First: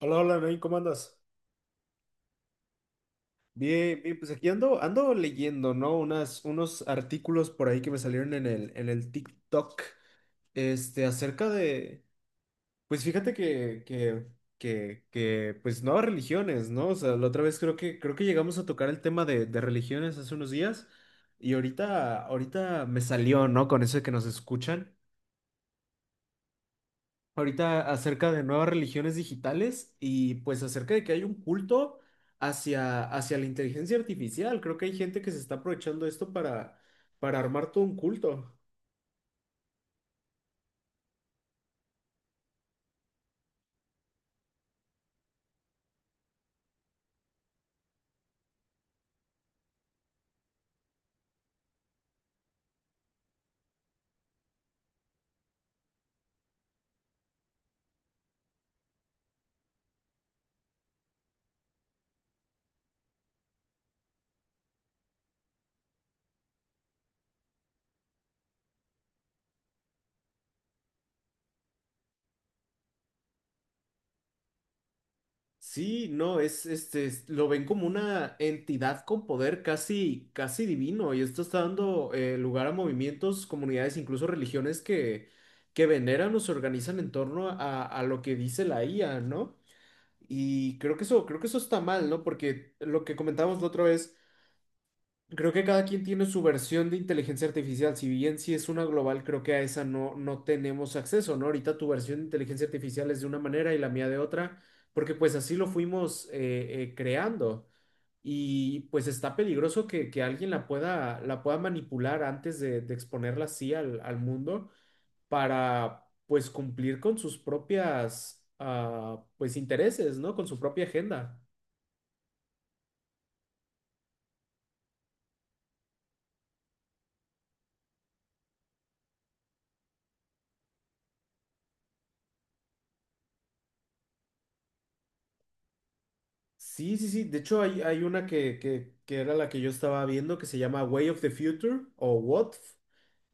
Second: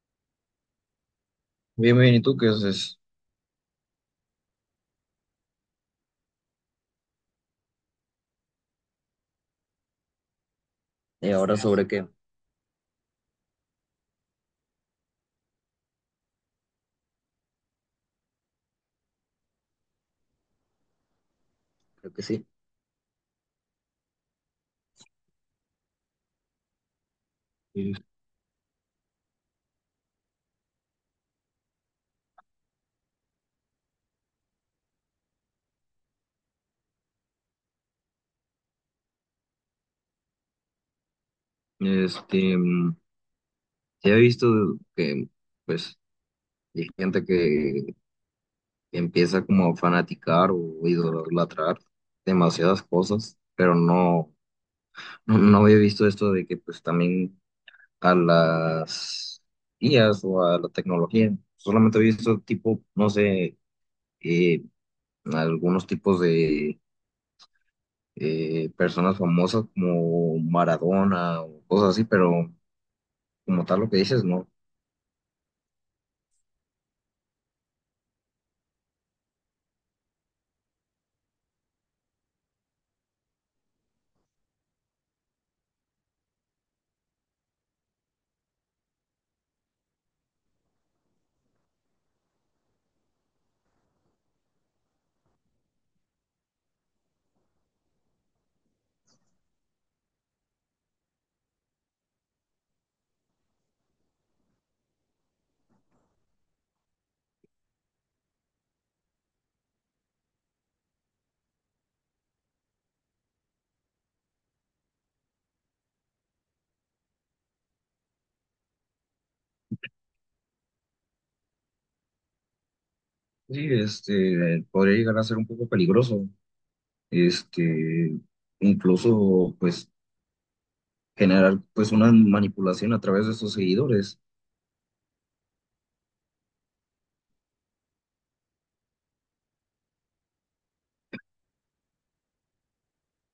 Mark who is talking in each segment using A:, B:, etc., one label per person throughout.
A: Hola, hola, Nain, ¿cómo andas?
B: Bien, bien, ¿y tú qué haces?
A: Bien, bien, pues aquí ando, ando leyendo, ¿no? Unos artículos por ahí que me salieron en el TikTok, este,
B: ¿Y
A: acerca
B: ahora sobre
A: de,
B: qué?
A: pues fíjate que pues nuevas religiones, ¿no? O sea, la otra vez creo que llegamos a tocar el tema de religiones hace unos días. Y
B: Creo que sí.
A: ahorita me salió, ¿no? Con eso de que nos escuchan. Ahorita
B: Sí.
A: acerca de nuevas religiones digitales y pues acerca de que hay un culto hacia la inteligencia artificial. Creo que hay gente que se está aprovechando esto para armar todo un culto.
B: Este, mm, sí he visto que, pues, hay gente que empieza como a fanaticar o idolatrar demasiadas cosas, pero no había visto esto de que, pues, también a las IAs o a la tecnología, solamente he visto tipo, no sé, eh, algunos tipos de personas famosas como Maradona o cosas así, pero como tal lo que dices, no.
A: Sí, no, es este, es- lo ven como una entidad con poder casi divino y esto está dando lugar a movimientos, comunidades, incluso religiones que veneran o se organizan en torno a lo que dice la IA, ¿no? Y creo que eso está mal, ¿no? Porque lo que comentábamos la otra vez. Creo que cada quien tiene su versión de inteligencia artificial. Si bien si es una global, creo que a esa no tenemos acceso, ¿no? Ahorita tu versión de inteligencia artificial es de una manera y la mía de otra, porque pues así lo fuimos creando. Y pues está peligroso que alguien la pueda manipular antes de exponerla así al mundo para pues cumplir con sus propias pues intereses, ¿no? Con su propia agenda.
B: Sí, este, podría llegar a ser un poco peligroso, este, incluso, pues, generar, pues, una manipulación a través de sus seguidores.
A: Sí, sí, sí. De hecho, hay una que era la que yo estaba viendo que se llama Way of the Future o WOTF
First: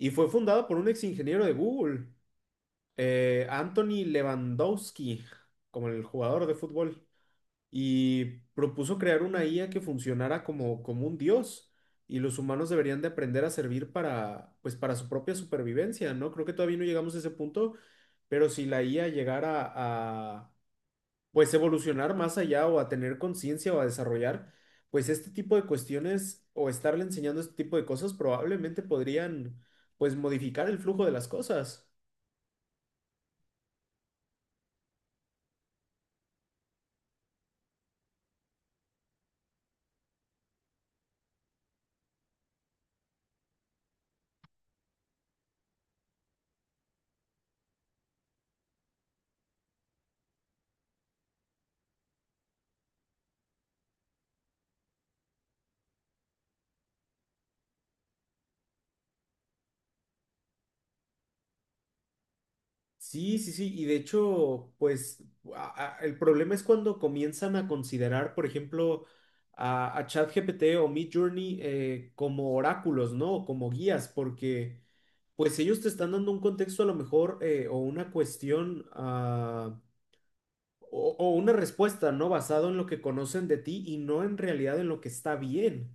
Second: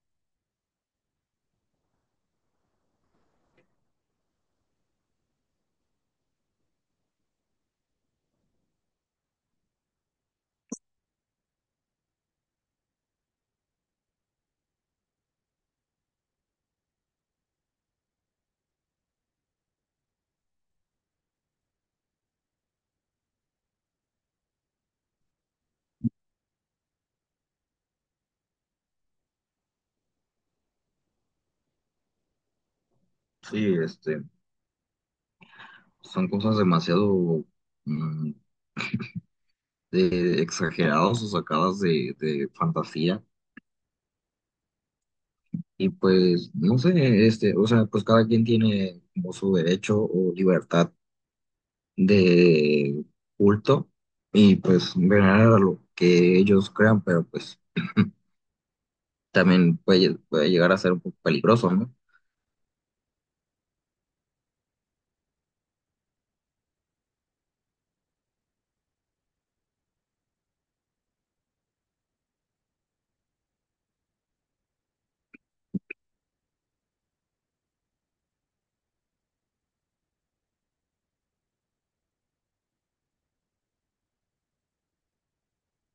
A: y fue fundada por un ex ingeniero de Google, Anthony Lewandowski, como el jugador de fútbol, y propuso crear una IA que funcionara como, como un dios y los humanos deberían de aprender a servir para, pues, para su propia supervivencia, ¿no? Creo que todavía no llegamos a ese punto, pero si la IA llegara a pues evolucionar más allá o a tener conciencia o a desarrollar, pues este tipo de cuestiones o estarle enseñando este tipo de cosas probablemente podrían pues modificar el flujo de las cosas.
B: Sí, este, son cosas demasiado mm, exageradas o sacadas de fantasía. Y pues, no sé, este, o sea, pues cada quien tiene como su derecho o libertad de culto y pues venerar a lo que ellos crean, pero pues también puede llegar a ser un poco peligroso, ¿no?
A: Sí, sí, sí, y de hecho, pues a- el problema es cuando comienzan a considerar, por ejemplo, a ChatGPT o Midjourney como oráculos, ¿no? O como guías, porque pues ellos te están dando un contexto a lo mejor o una cuestión o una respuesta, ¿no? Basado en lo que conocen de ti y no en realidad en lo que está bien.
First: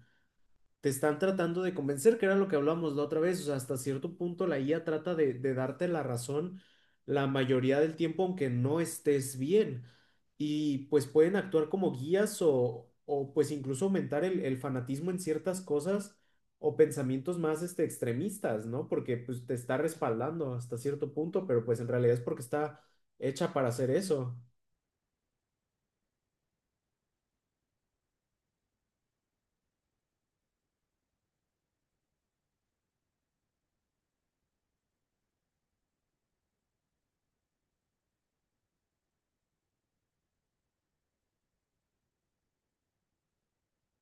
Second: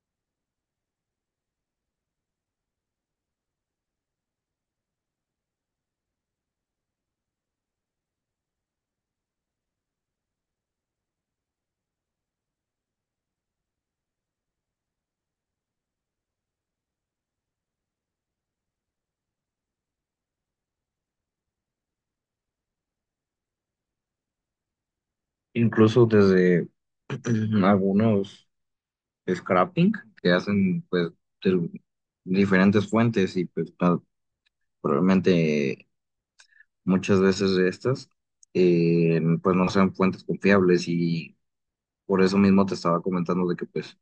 A: Te están tratando de convencer, que era lo que hablamos la otra vez. O sea, hasta cierto punto la IA trata de darte la razón la mayoría del tiempo, aunque no estés bien. Y pues pueden actuar como guías o pues incluso aumentar el fanatismo en ciertas cosas o pensamientos más este, extremistas, ¿no? Porque pues te está respaldando hasta cierto punto, pero pues en realidad es porque está hecha para hacer eso.
B: Incluso desde algunos scrapping que hacen pues de diferentes fuentes y pues probablemente muchas veces de estas pues no sean fuentes confiables y por eso mismo te estaba comentando de que pues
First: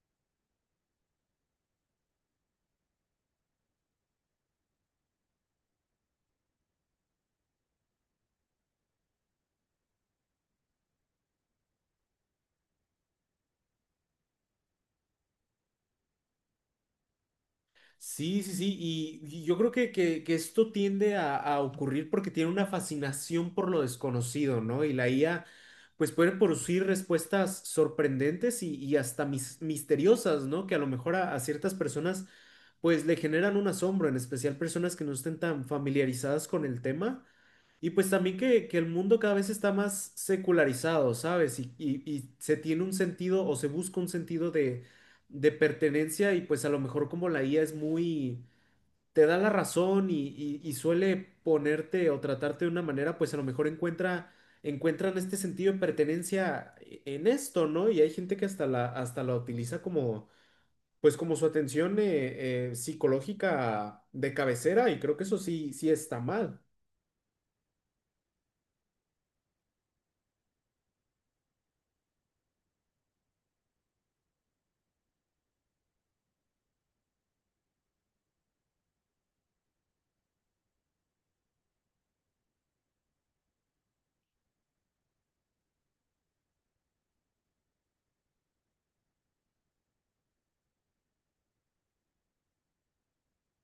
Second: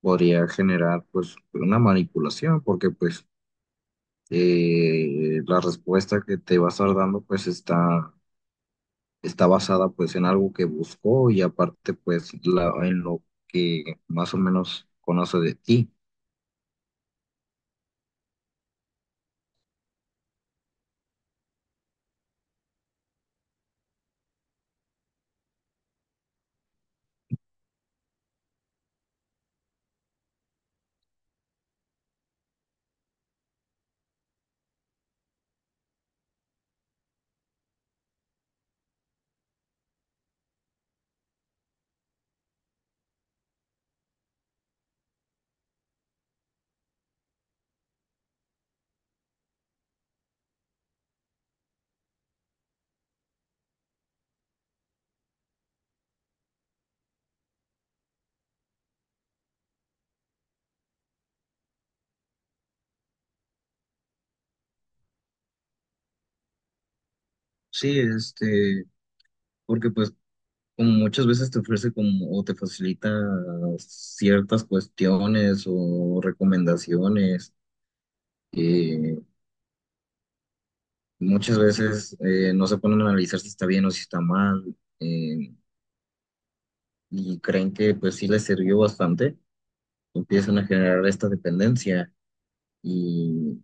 B: podría generar pues una manipulación porque pues la respuesta que te va a estar dando pues está basada pues en algo que buscó y aparte pues en lo que más o menos conoce de ti.
A: Sí, sí, sí, y yo creo que esto tiende a ocurrir porque tiene una fascinación por lo desconocido, ¿no? Y la IA, pues puede producir respuestas sorprendentes y hasta mis- misteriosas, ¿no? Que a lo mejor a ciertas personas, pues le generan un asombro, en especial personas que no estén tan familiarizadas con el tema. Y pues también que el mundo cada vez está más secularizado, ¿sabes? Y se tiene un sentido o se busca un sentido de pertenencia y pues a lo mejor como la IA es muy, te da la razón y suele ponerte o tratarte de una manera, pues a lo mejor encuentran este sentido de pertenencia e- en esto, ¿no? Y hay gente que hasta la utiliza como, pues como su atención psicológica de cabecera y creo que eso sí, sí está mal.
B: Sí, este, porque pues como muchas veces te ofrece como o te facilita ciertas cuestiones o recomendaciones, eh, muchas veces no se ponen a analizar si está bien o si está mal, y creen que pues sí les sirvió bastante, empiezan a generar esta dependencia. Y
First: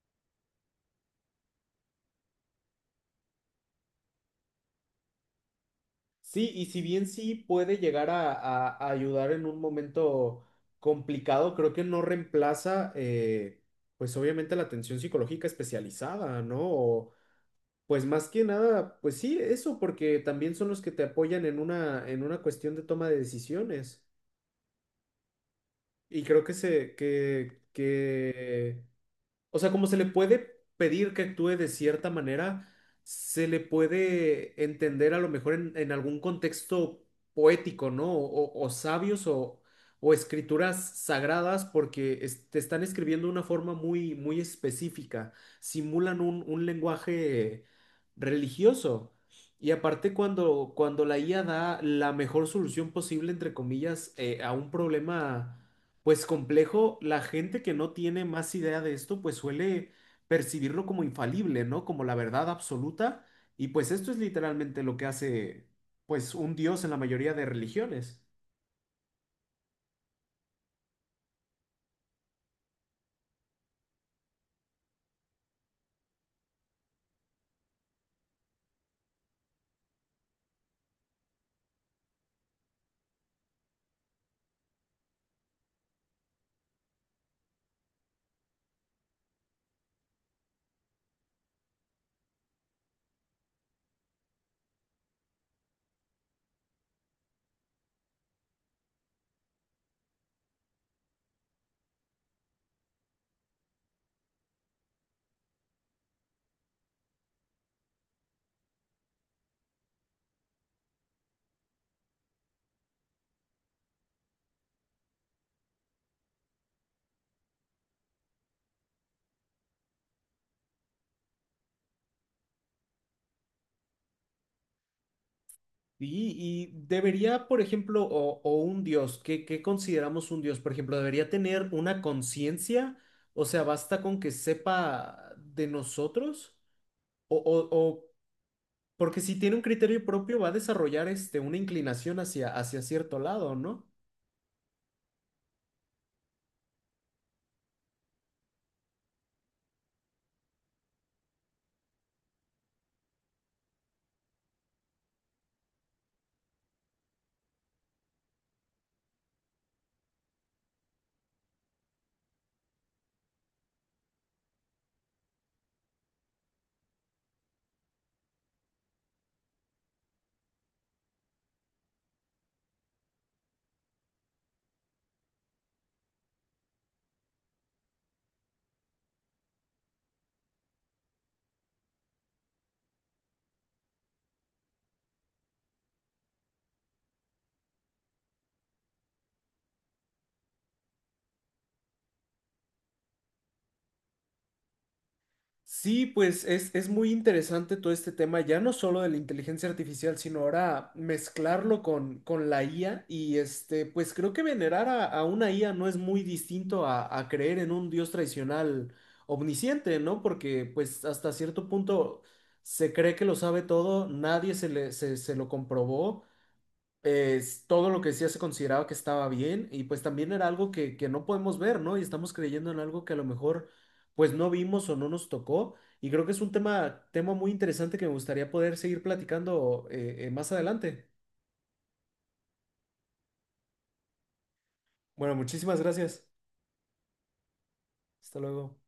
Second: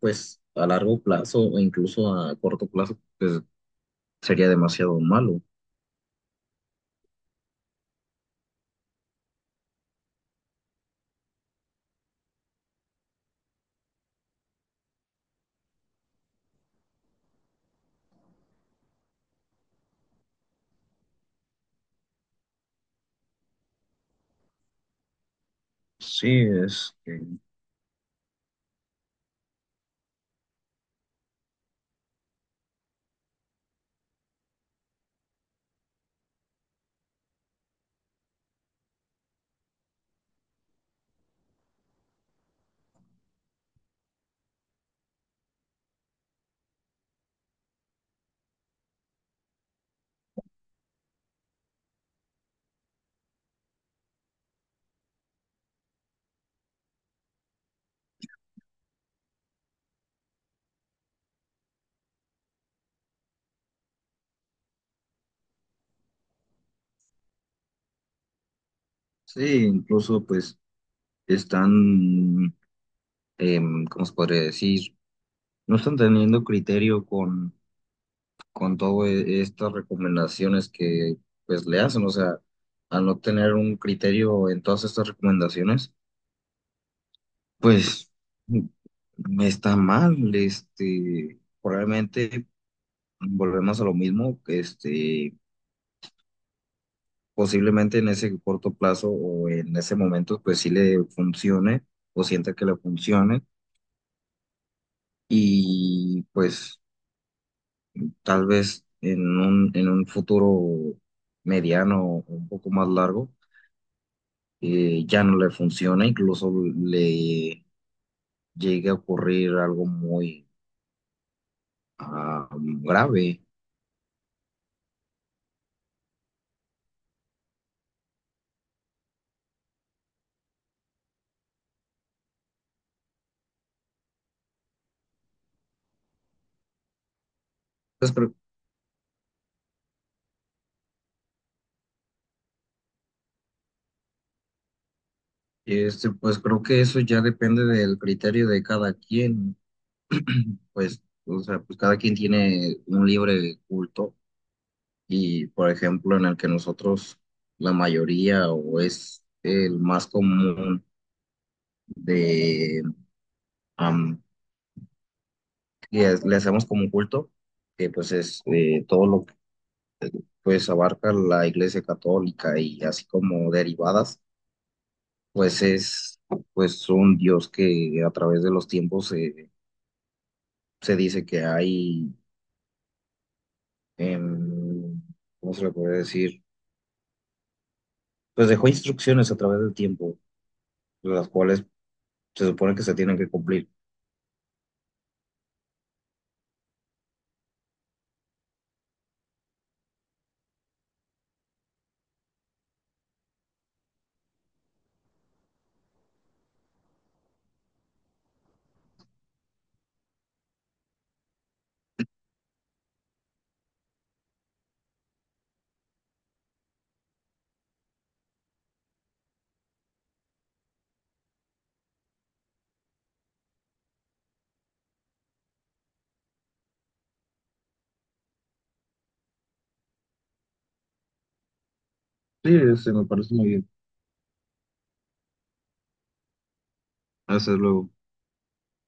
B: pues a largo plazo o incluso a corto plazo pues sería demasiado malo.
A: Sí, y si bien sí puede llegar a ayudar en un momento complicado, creo que no reemplaza, pues obviamente la atención psicológica especializada, ¿no? O, pues más que nada, pues sí, eso, porque también son los que te apoyan en una cuestión de toma de decisiones. Y creo
B: Sí,
A: que
B: este,
A: que o sea, como se le puede pedir que actúe de cierta manera, se le puede entender a lo mejor en algún contexto poético, ¿no? O sabios o escrituras sagradas, porque es- te están escribiendo de una forma muy, muy específica, simulan un lenguaje religioso. Y aparte cuando la IA da la mejor solución posible, entre comillas, a un problema pues complejo, la gente que no tiene más idea de esto, pues suele percibirlo como infalible, ¿no? Como la verdad absoluta. Y pues esto es literalmente lo que hace, pues, un dios en la mayoría de religiones.
B: sí, incluso pues están, ¿cómo se podría decir? No están teniendo criterio con todas estas recomendaciones que pues le hacen, o sea, al no tener un criterio en todas estas recomendaciones, pues está mal, este, probablemente volvemos a lo mismo, este, posiblemente en ese corto plazo o en ese momento, pues sí le funcione o sienta que le funcione y pues tal vez en en un futuro mediano o un poco más largo ya no le funciona, incluso le llegue a ocurrir algo muy ah, grave.
A: Y, y debería, por ejemplo, o un dios, ¿qué, qué consideramos un dios? Por ejemplo, ¿debería tener una conciencia? O sea, ¿basta con que sepa de nosotros? O
B: Pues, pero,
A: porque si tiene un criterio propio, va a desarrollar este, una inclinación hacia, hacia cierto lado, ¿no?
B: este, pues creo que eso ya depende del criterio de cada quien. Pues, o sea, pues cada quien tiene un libre culto y, por ejemplo, en el que nosotros, la mayoría o es el más común de am, le hacemos como un culto, que pues es todo lo que pues abarca la Iglesia Católica y así como derivadas, pues es pues un Dios que a través de los tiempos se dice que hay, em, ¿cómo se le puede decir? Pues dejó instrucciones a través del tiempo las cuales se supone que se tienen que cumplir.
A: Sí, pues es muy interesante todo este tema, ya no solo de la inteligencia artificial, sino ahora mezclarlo con la IA y este, pues creo que venerar a una IA no es muy distinto a creer en un dios tradicional omnisciente, ¿no? Porque pues hasta cierto punto se cree que lo sabe todo, nadie se le, se lo comprobó, es todo lo que decía se consideraba que estaba bien y pues también era algo que no podemos ver, ¿no? Y estamos creyendo en algo que a lo mejor pues no vimos o no nos tocó y creo que es un tema muy interesante que me gustaría poder seguir platicando más adelante.
B: Sí, sí, me parece muy bien.
A: Bueno, muchísimas gracias.
B: Hasta luego.
A: Hasta luego.